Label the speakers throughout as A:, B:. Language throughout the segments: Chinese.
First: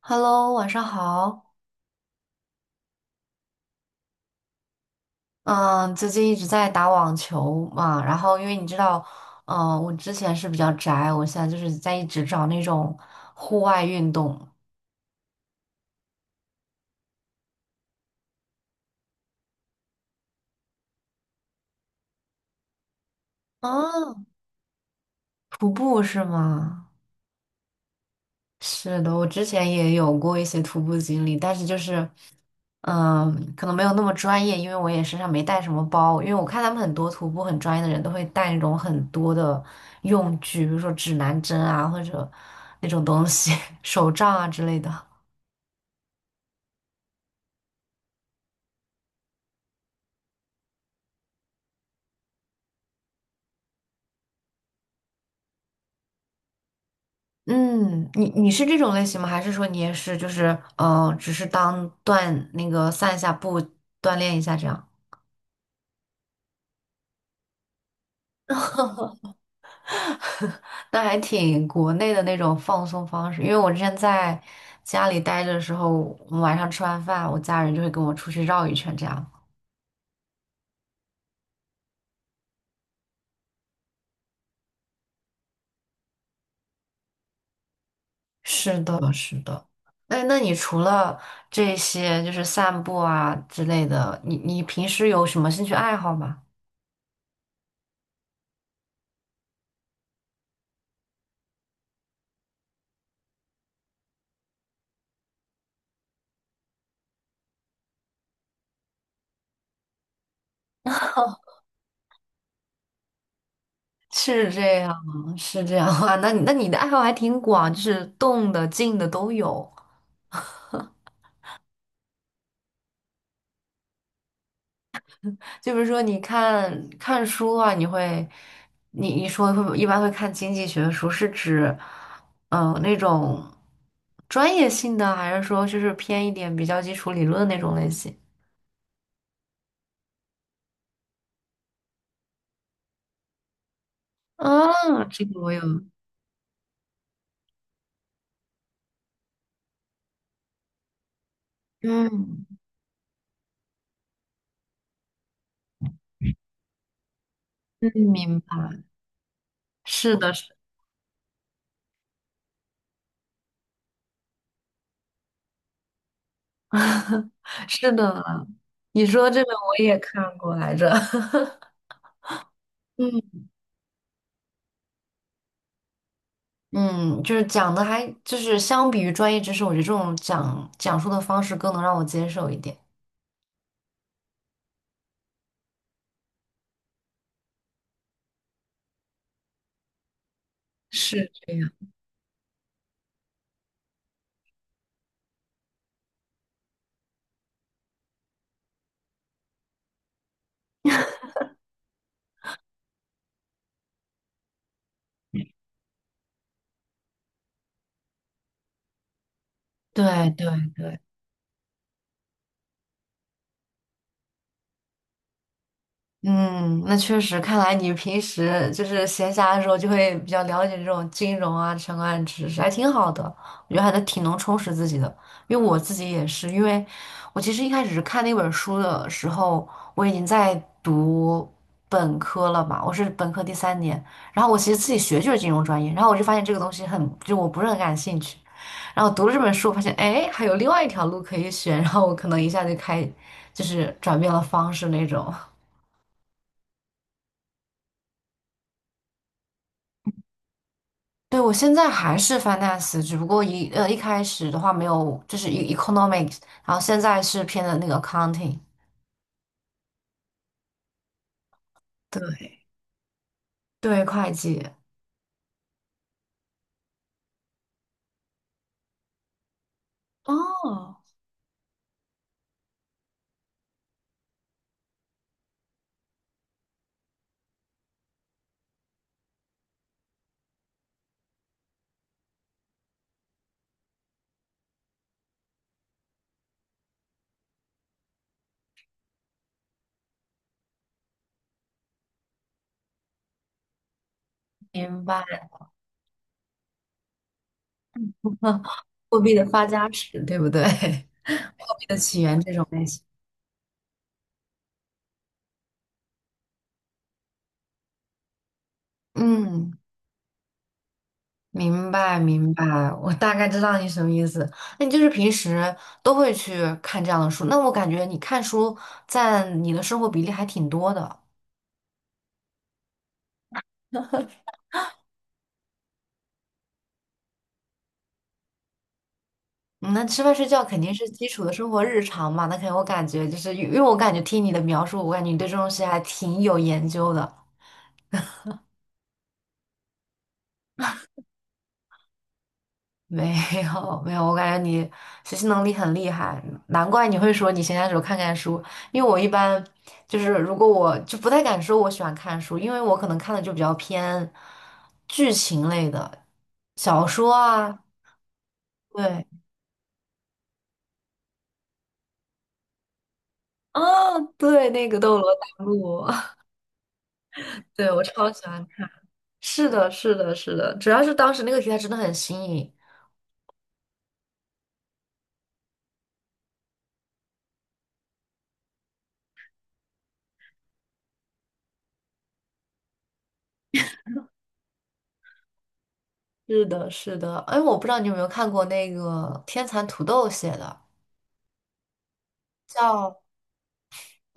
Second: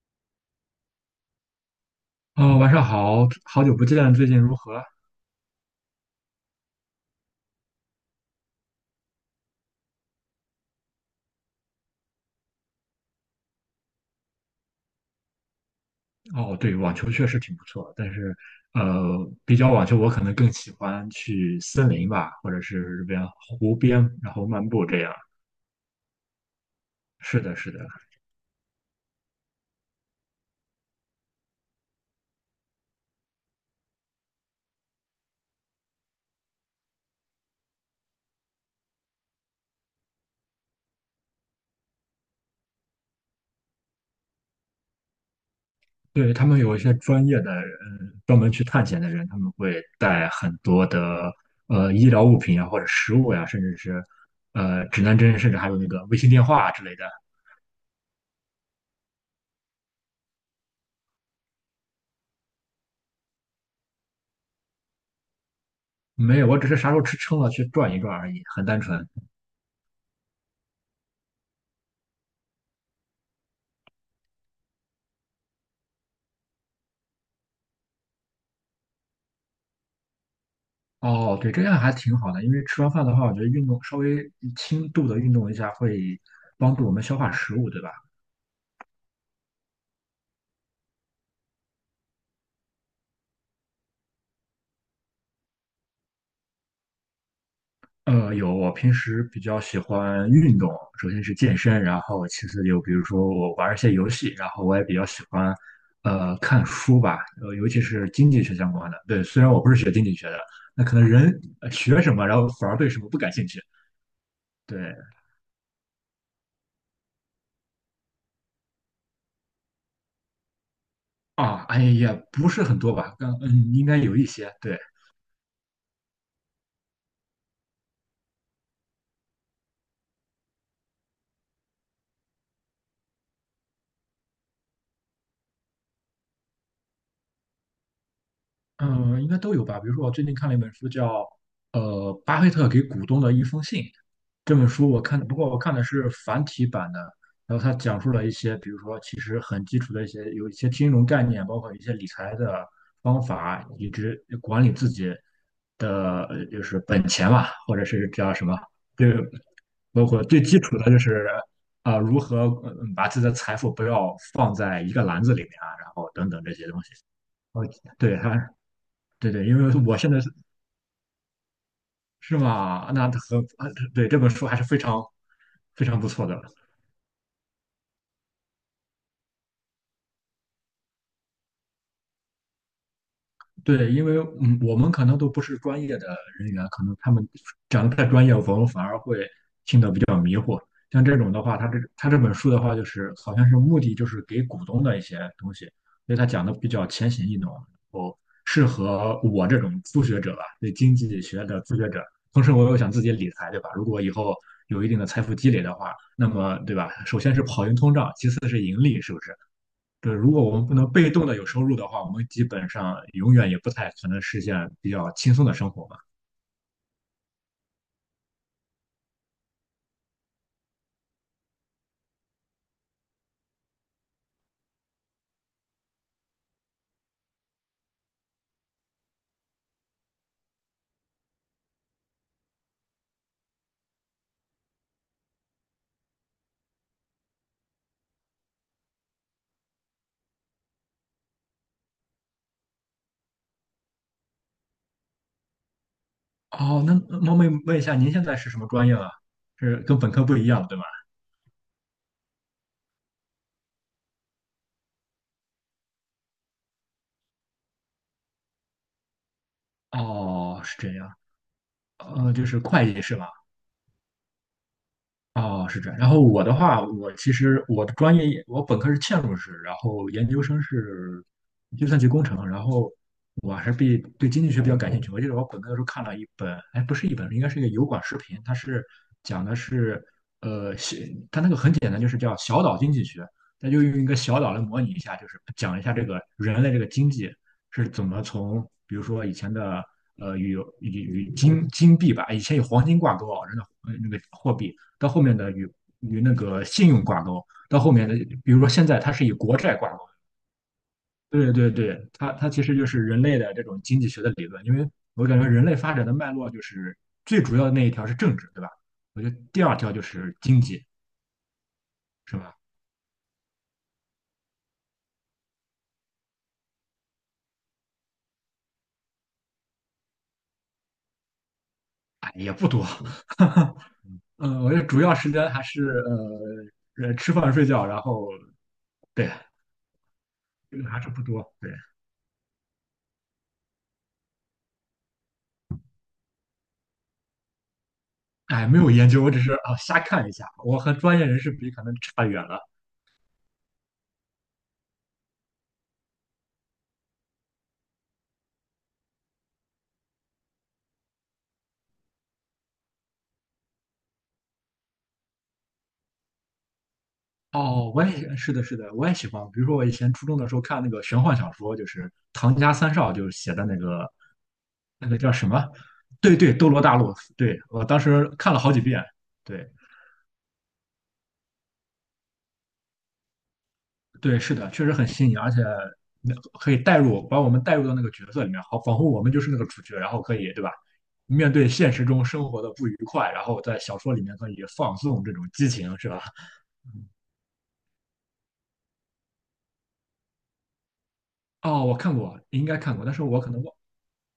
A: Hello，晚上好。
B: 哦，晚上好，好久不见，最近如何？
A: 嗯，最近一直在打网球嘛，然后因为你知道，我之前是比较宅，我现在就是在一直找那种户外运动。
B: 哦，对，网球确实挺不错，但是，比较网球，我可能更喜欢去森林吧，或者是这边湖边，
A: 啊，
B: 然后漫步这样。
A: 徒步是吗？
B: 是的，是的，
A: 是的，我之前也有过一些徒步经历，但是就是，可能没有那么专业，因为我也身上没带什么包，因为我看他们很多徒步很专业的人都会带那种很多的用具，比如说指南针啊，或者那种东西，手杖啊之类的。
B: 对，他们有一些专业的人，专门去探险的人，他们会带很多的医疗物品啊，或者食物呀、甚至是指南针，甚至还有那个卫星电话之类的。
A: 嗯，你是这种类型吗？还是说你也是就是只是当锻那个散一下步，锻炼一下这样？
B: 没有，我只是啥时候吃撑了去转一转而已，很单纯。
A: 那还挺国内的那种放松方式。因为我之前在家里待着的时候，我们晚上吃完饭，我家人就会跟我出去绕一圈这样。
B: 哦，对，这样还挺好的，因为吃完饭的话，我觉得运动稍微轻度的运动一下会帮助我们消化食物，对吧？
A: 是的，是的。那你除了这些就是散步啊之类的，你平时有什么兴趣爱好吗？
B: 有，我平时比较喜欢运动，首先是健身，然后其次就比如说我玩一些游戏，然后我也比较喜欢看书吧，尤其是经济学相关的。对，虽然我不是学经济学的，那可能人学什么，然后反而对什么不感兴趣。
A: 是
B: 对
A: 这样，是这样啊。那你的爱好还挺广，就是动的、静的都有。
B: 啊，哎也不是很多吧，应该有一些。对。
A: 就比如说，你看看书啊，你会，你一般会看经济学书，是指，那种专业性的，还是说就是偏一点比较基础理论的那种类型？
B: 嗯，应该都有吧。比如说，我最近看了一本书叫呃《巴菲特给股东的一封信》。这本书我
A: 啊，
B: 看，
A: 这
B: 不
A: 个
B: 过
A: 我
B: 我
A: 有，
B: 看的是繁体版的。然后他讲述了一些，比如说其实很基础的一些，有一些金融概念，包括一些理财
A: 嗯
B: 的方法，以及管理自己的就是本钱嘛，或者
A: 嗯，
B: 是叫
A: 明
B: 什么，
A: 白。
B: 就是包
A: 是
B: 括
A: 的，
B: 最
A: 是
B: 基础的就是啊、如何把自己的财富不要放在一个篮子里面啊，然后等等这些东西。哦，
A: 是
B: 对，
A: 的，
B: 它
A: 你说
B: 对
A: 这
B: 对，
A: 个
B: 因为
A: 我
B: 我
A: 也
B: 现在是
A: 看过来着。
B: 是吗？那和
A: 嗯。
B: 啊，对这本书还是非常非常不错的。
A: 嗯，就是讲的还就是相比于专业知识，我觉得这种讲述的方式更能让我接受一点。
B: 对，因为嗯，我们可能都不是专业的人员，可能他们讲的太专业，我们反而会像这
A: 是
B: 种的
A: 这
B: 话，他
A: 样。
B: 这他这本书的话，就是好像是目的就是给股东的一些东西，所以他讲的比较浅显易懂，然后适合我这种初学者吧，对经济学的初学者。同时，我又想自己理财，对吧？如果以后有一定的财富积累的话，那么对吧？首先是跑赢通胀，其次是盈利，是不是？
A: 对
B: 对，如果
A: 对
B: 我们不能
A: 对，
B: 被动的有收入的话，我们基本上永远也不太可能实现比较轻松的生活嘛。
A: 嗯，那确实，看来你平时就是闲暇的时候就会比较了解这种金融啊相关的知识，还挺好的。我觉得还得挺能充实自己的，因为我自己也是，因为我其实一开始看那本书的时候，我已经在读本科了嘛，我是本科第三年，然后我其实自己学就是金融专业，然后我就发现这个东西很，就我不是很感兴趣，然后读了这本书，我发现哎，还有另外一条路可以选，然后我可能一下就开，就是转变了方式那种。
B: 哦，那冒昧问一下，您现在是什么专业啊？是跟本科不一样的，对吗？
A: 对，我现在还是 finance，只不过一开始的话没有，就是一 economics，然后现在是偏的那个 accounting，
B: 哦，是这样，就
A: 对，
B: 是会计是吧？
A: 对，会计。
B: 哦，是这样。然后我的话，我其实我的专业我本科是嵌入式，然后研究生
A: 哦，
B: 是计算机工程，然后我还是比对经济学比较感兴趣。我记得我本科的时候看了一本，哎，不是一本，应该是一个油管视频，它是讲的是呃，小它那个很简单，就是叫小岛经济学，它就用一个小岛来模拟一下，就是讲一下这个人类这个经济是怎么从，比如说以前的呃与与金币吧，以前有黄金挂钩啊，人的那个货币。
A: 明
B: 到后
A: 白，
B: 面的与那个信用挂钩，到后面的比如说 现在它
A: 货
B: 是以
A: 币的
B: 国
A: 发
B: 债
A: 家
B: 挂钩。
A: 史，对不对？
B: 对对
A: 货币的
B: 对，
A: 起
B: 它
A: 源
B: 它
A: 这
B: 其
A: 种
B: 实
A: 类
B: 就是
A: 型。
B: 人类的这种经济学的理论，因为我感觉人类发展的脉络就是最主要的那一条是政治，对吧？我觉得第
A: 嗯，
B: 二条就是经济，
A: 明白
B: 是
A: 明
B: 吧？
A: 白，我大概知道你什么意思。那你就是平时都会去看这样的书，那我感觉你看书占你的生活比例还挺多的。
B: 哎，也不多，嗯，我觉得主要时间还是吃饭睡觉，然后对，
A: 嗯那吃饭睡觉
B: 这
A: 肯
B: 个
A: 定
B: 还
A: 是
B: 是不
A: 基础的
B: 多，
A: 生
B: 对，
A: 活日常嘛，那肯定我感觉就是因为我感觉听你的描述，我感觉你对这种东西还挺有研究的。
B: 哎，没有研究，我只是啊瞎看一下，我和专业人士比可能差远了。
A: 没有没有，我感觉你学习能力很厉害，难怪你会说你闲暇时候看看书。因为我一般就是如果我就不太敢说我喜欢看书，因为我可能看的就比较偏剧情类的小说啊，
B: 哦，我也是的，是的，我也
A: 对，
B: 喜欢。比如说，我以前初中的时候看那个玄幻小说，就是唐家三少就写的那个
A: 啊，对，那个
B: 那个
A: 《斗罗
B: 叫什么？
A: 大陆》
B: 对对，《斗罗大陆》。对，我
A: 对
B: 当
A: 我
B: 时
A: 超喜
B: 看了
A: 欢。
B: 好几遍。
A: 是
B: 对
A: 的，是的，是的，主要是当时那个题材真的很新颖。
B: 对，是的，确实很新颖，而且那可以带入，把我们带入到那个角色里面，好，仿佛我们就是那个主角，然后可以，对吧？面对现实中生活的不愉快，然后在小说里面可以放纵这种激情，是吧？
A: 是的，是的，哎，我不知道你有没有看过那个天蚕土豆写的，
B: 哦，我看过，应该看过，但
A: 叫
B: 是我可能忘。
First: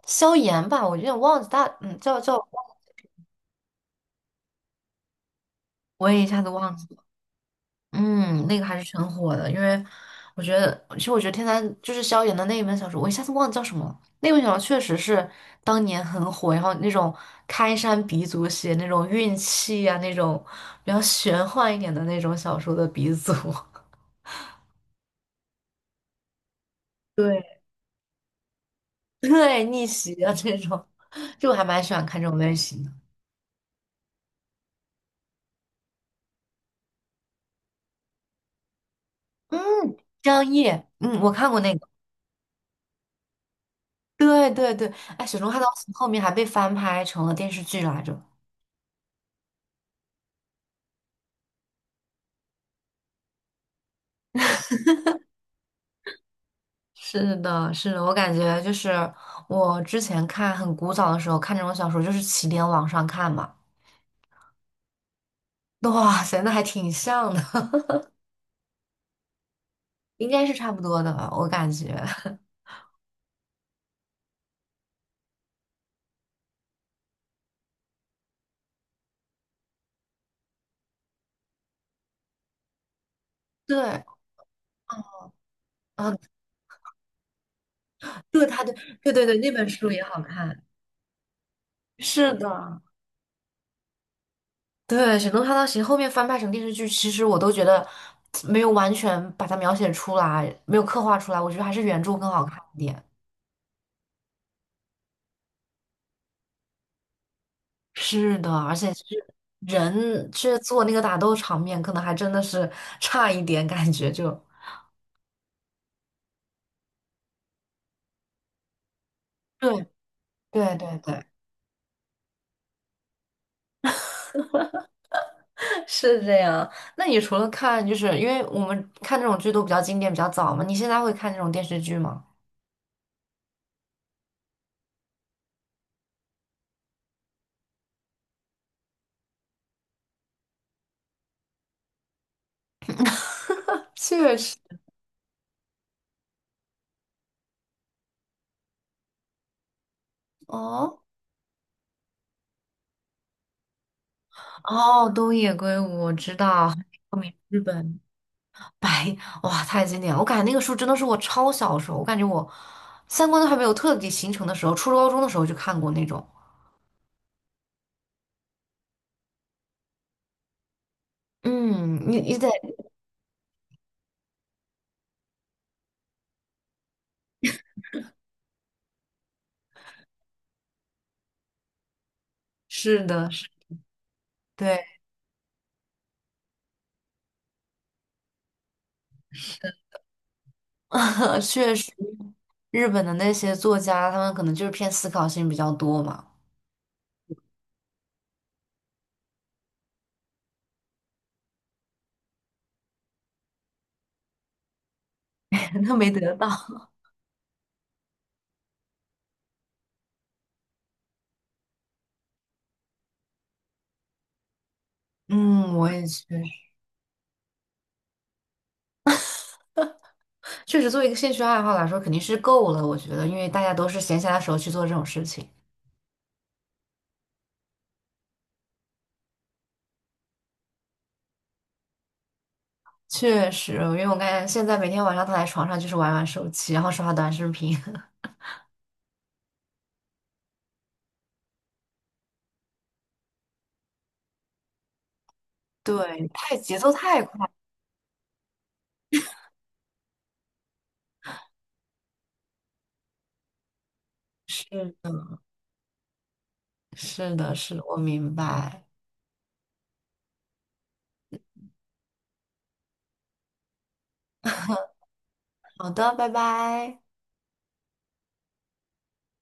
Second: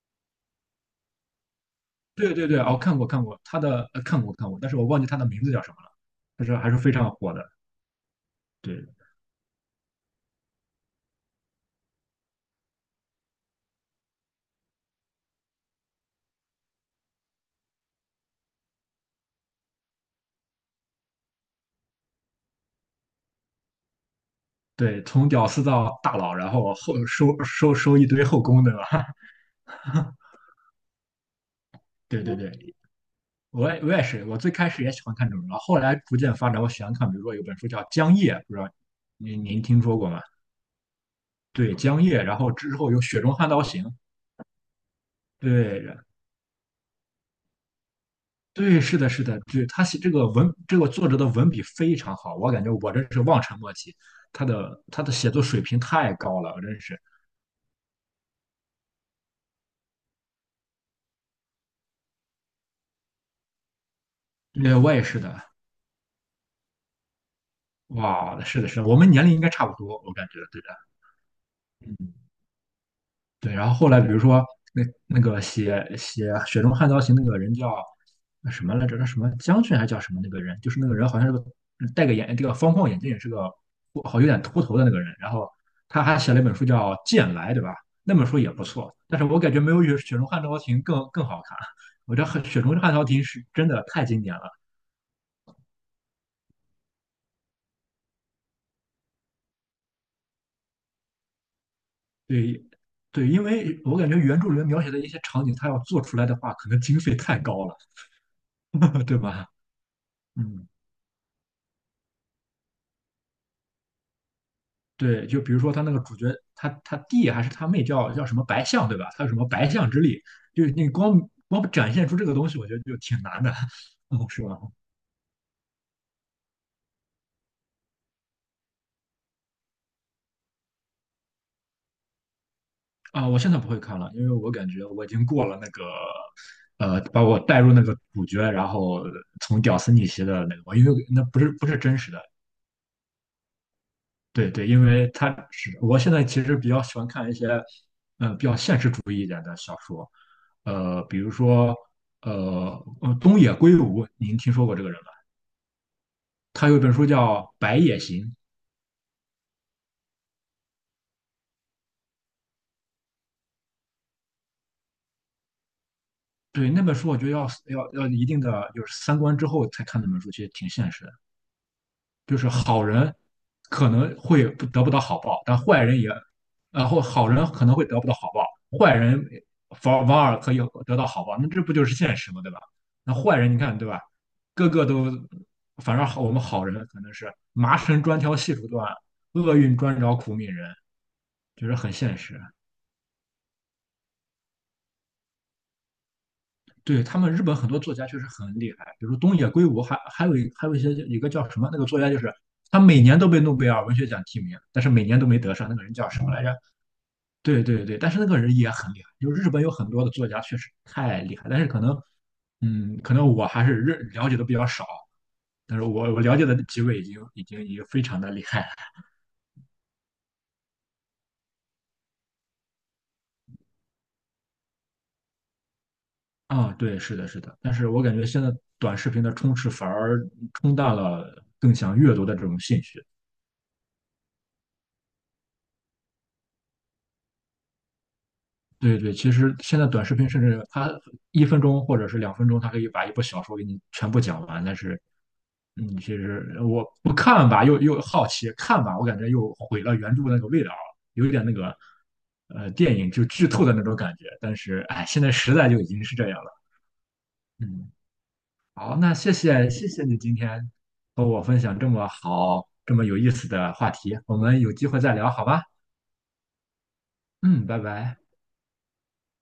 A: 萧炎吧，我有点忘记大，嗯，叫
B: 对
A: 叫，
B: 对对，哦，看过看过，他的看过看过，但是我忘记他的名字叫什么了。
A: 我也一下
B: 但
A: 子
B: 是还
A: 忘
B: 是非
A: 记。
B: 常火的，
A: 嗯，那个还是
B: 对
A: 挺火的，因为我觉得，其实我觉得天蚕就是萧炎的那一本小说，我一下子忘记叫什么了。那本小说确实是当年很火，然后那种开山鼻祖写那种运气呀，那种比较玄幻一点的那种小说的鼻祖。
B: 对，从屌丝到大佬，然后 收
A: 对。
B: 收收一堆后宫，对吧？
A: 对，逆袭啊这种，就我还蛮喜欢 看
B: 对
A: 这
B: 对
A: 种类
B: 对，
A: 型的。
B: 我也是，我最开始也喜欢看这种，然后后来逐渐发展，我喜欢看，比如说有本书叫《江夜》，不知道您听说
A: 嗯，
B: 过吗？
A: 张译，嗯，我看过
B: 对，
A: 那个。
B: 《江夜》，然后之后有《雪中悍刀行》，
A: 对对对，哎，《雪中悍刀行》
B: 对，
A: 后面还被翻拍成了电视剧来着。
B: 对，是的，是的，对，他写这个文，这个作者的文笔非常好，我感觉我真是望尘莫及，他的写作水平太高了，真是。
A: 是的，是的，我感觉就是我之前看很古早的时候看这种小说，就是起点网上看嘛。
B: 对，我也是的，
A: 哇塞，那还挺像的，
B: 哇，是的，是的，我们年龄应该差不多，我感
A: 应
B: 觉，
A: 该是
B: 对的，
A: 差不多的吧，我感觉。
B: 嗯。对，然后后来比如说那个写《雪中悍刀行》那个人叫什么来着？那什么将军还叫什么那个人？就是那个人好像是个戴个这个方框眼镜，是个
A: 对，
B: 好有点秃头的那个人。然后他
A: 啊，
B: 还写了一本书叫《剑来》，对吧？那本书
A: 对，
B: 也
A: 他
B: 不
A: 对，
B: 错，
A: 对
B: 但是
A: 对对，
B: 我
A: 那
B: 感觉
A: 本
B: 没有
A: 书
B: 《雪
A: 也
B: 雪
A: 好
B: 中悍刀
A: 看。
B: 行》更好看。我觉得
A: 是
B: 很《雪中
A: 的。
B: 悍刀行》是真的太经典了。
A: 对，沈东他当时后面翻拍成电视剧，其实我都觉得没有完全把它描写出来，没有刻画出来，我觉得还是原著更好看
B: 对
A: 一点。
B: 对，因为我感觉原著里面描写的一些场景，他要做出来的话，可能经费太高了，
A: 是的，而且是
B: 对吧？
A: 人去
B: 嗯。
A: 做那个打斗场面，可能还真的是 差一点，感觉就
B: 对，就比如说他那个主角，他弟还是他妹叫什么白象，对吧？他有什么 白
A: 对
B: 象之力？就
A: 对
B: 是你
A: 对
B: 光
A: 对，
B: 光展现出这个东西，我觉得就挺难的。嗯，是吧？
A: 是这样。那你除了看，就是因为我们看这种剧都比较经典、比较早嘛，你现在会看这种电视剧吗？
B: 啊，我现在不会看了，因为我感觉我已经过了那个，把我带入那个主角，然后从屌丝逆袭的那个，我因为那不是真实的。
A: 确
B: 对
A: 实，
B: 对，因为他是我现在其实比较喜欢看一些，
A: 哦
B: 比如说东野圭吾，您听说过这个人
A: 哦，
B: 吗？
A: 东野圭吾，我知
B: 他
A: 道，
B: 有
A: 很
B: 一本书
A: 有名
B: 叫
A: 日
B: 《白夜
A: 本。
B: 行》。
A: 白，哇，太经典了！我感觉那个书真的是我超小时候，我感觉我三观都还没有彻底形成的时候，初中高中的时候就看过那种。
B: 对，那本书我觉得要一定的就是三观之后才看那本书，其实挺现实的。
A: 嗯，你
B: 就
A: 你得
B: 是好人可能会不得不到好报，但坏人也，然后好人可能会得不到好报，坏人反而可以得到好报，那这不就是现实吗？对吧？
A: 是
B: 那
A: 的，
B: 坏
A: 是，
B: 人你看对吧，个个
A: 对，
B: 都，反正好我们好人可能是麻绳专挑细处断，厄运专找苦命人，就是
A: 确实，
B: 很现实。
A: 日本的那些作家，他们可能就是偏思考性比较多嘛，
B: 对他们日本很多作家确实很厉害，比如东野圭吾，还有一个叫什么那个作家，就是他每年都被诺贝尔文学奖提名，但是每年都没得上。那个人
A: 那
B: 叫
A: 没
B: 什么
A: 得
B: 来
A: 到。
B: 着？对对对，但是那个人也很厉害。就是日本有很多的作家确实太厉害，但是可能，嗯，可能我还是了解的比较少。
A: 嗯，
B: 但是
A: 我也
B: 我了
A: 确
B: 解的
A: 实
B: 几位已经非常的厉害了
A: 确实作为一个兴趣爱好来说，肯定是够了，我觉得，因为大家都是闲暇的时候去做这种事情。
B: 啊，对，是的，是的。但是我感觉现在短视频的充斥反而冲淡了更想阅读的这种兴趣。
A: 确实，因为我感觉现在每天晚上躺在床上就是玩玩手机，然后刷刷短视频。
B: 对对，其实现在短视频甚至它1分钟或者是2分钟，它可以把一部小说给你全部讲完。但是，嗯，其
A: 对，
B: 实
A: 太节
B: 我
A: 奏
B: 不
A: 太
B: 看
A: 快，
B: 吧，又好奇；看吧，我感觉又毁了原著那个味道，有点那个电影就剧透的那种感觉。但
A: 是
B: 是，哎，现
A: 的，
B: 在时代就已经是这样了。
A: 是的，是的，
B: 嗯，
A: 我明白。
B: 好，那谢谢谢谢你今天和我分享这么好、这么有意思的话题，我们有机会再聊好吗？
A: 好的，拜拜。
B: 嗯，拜拜。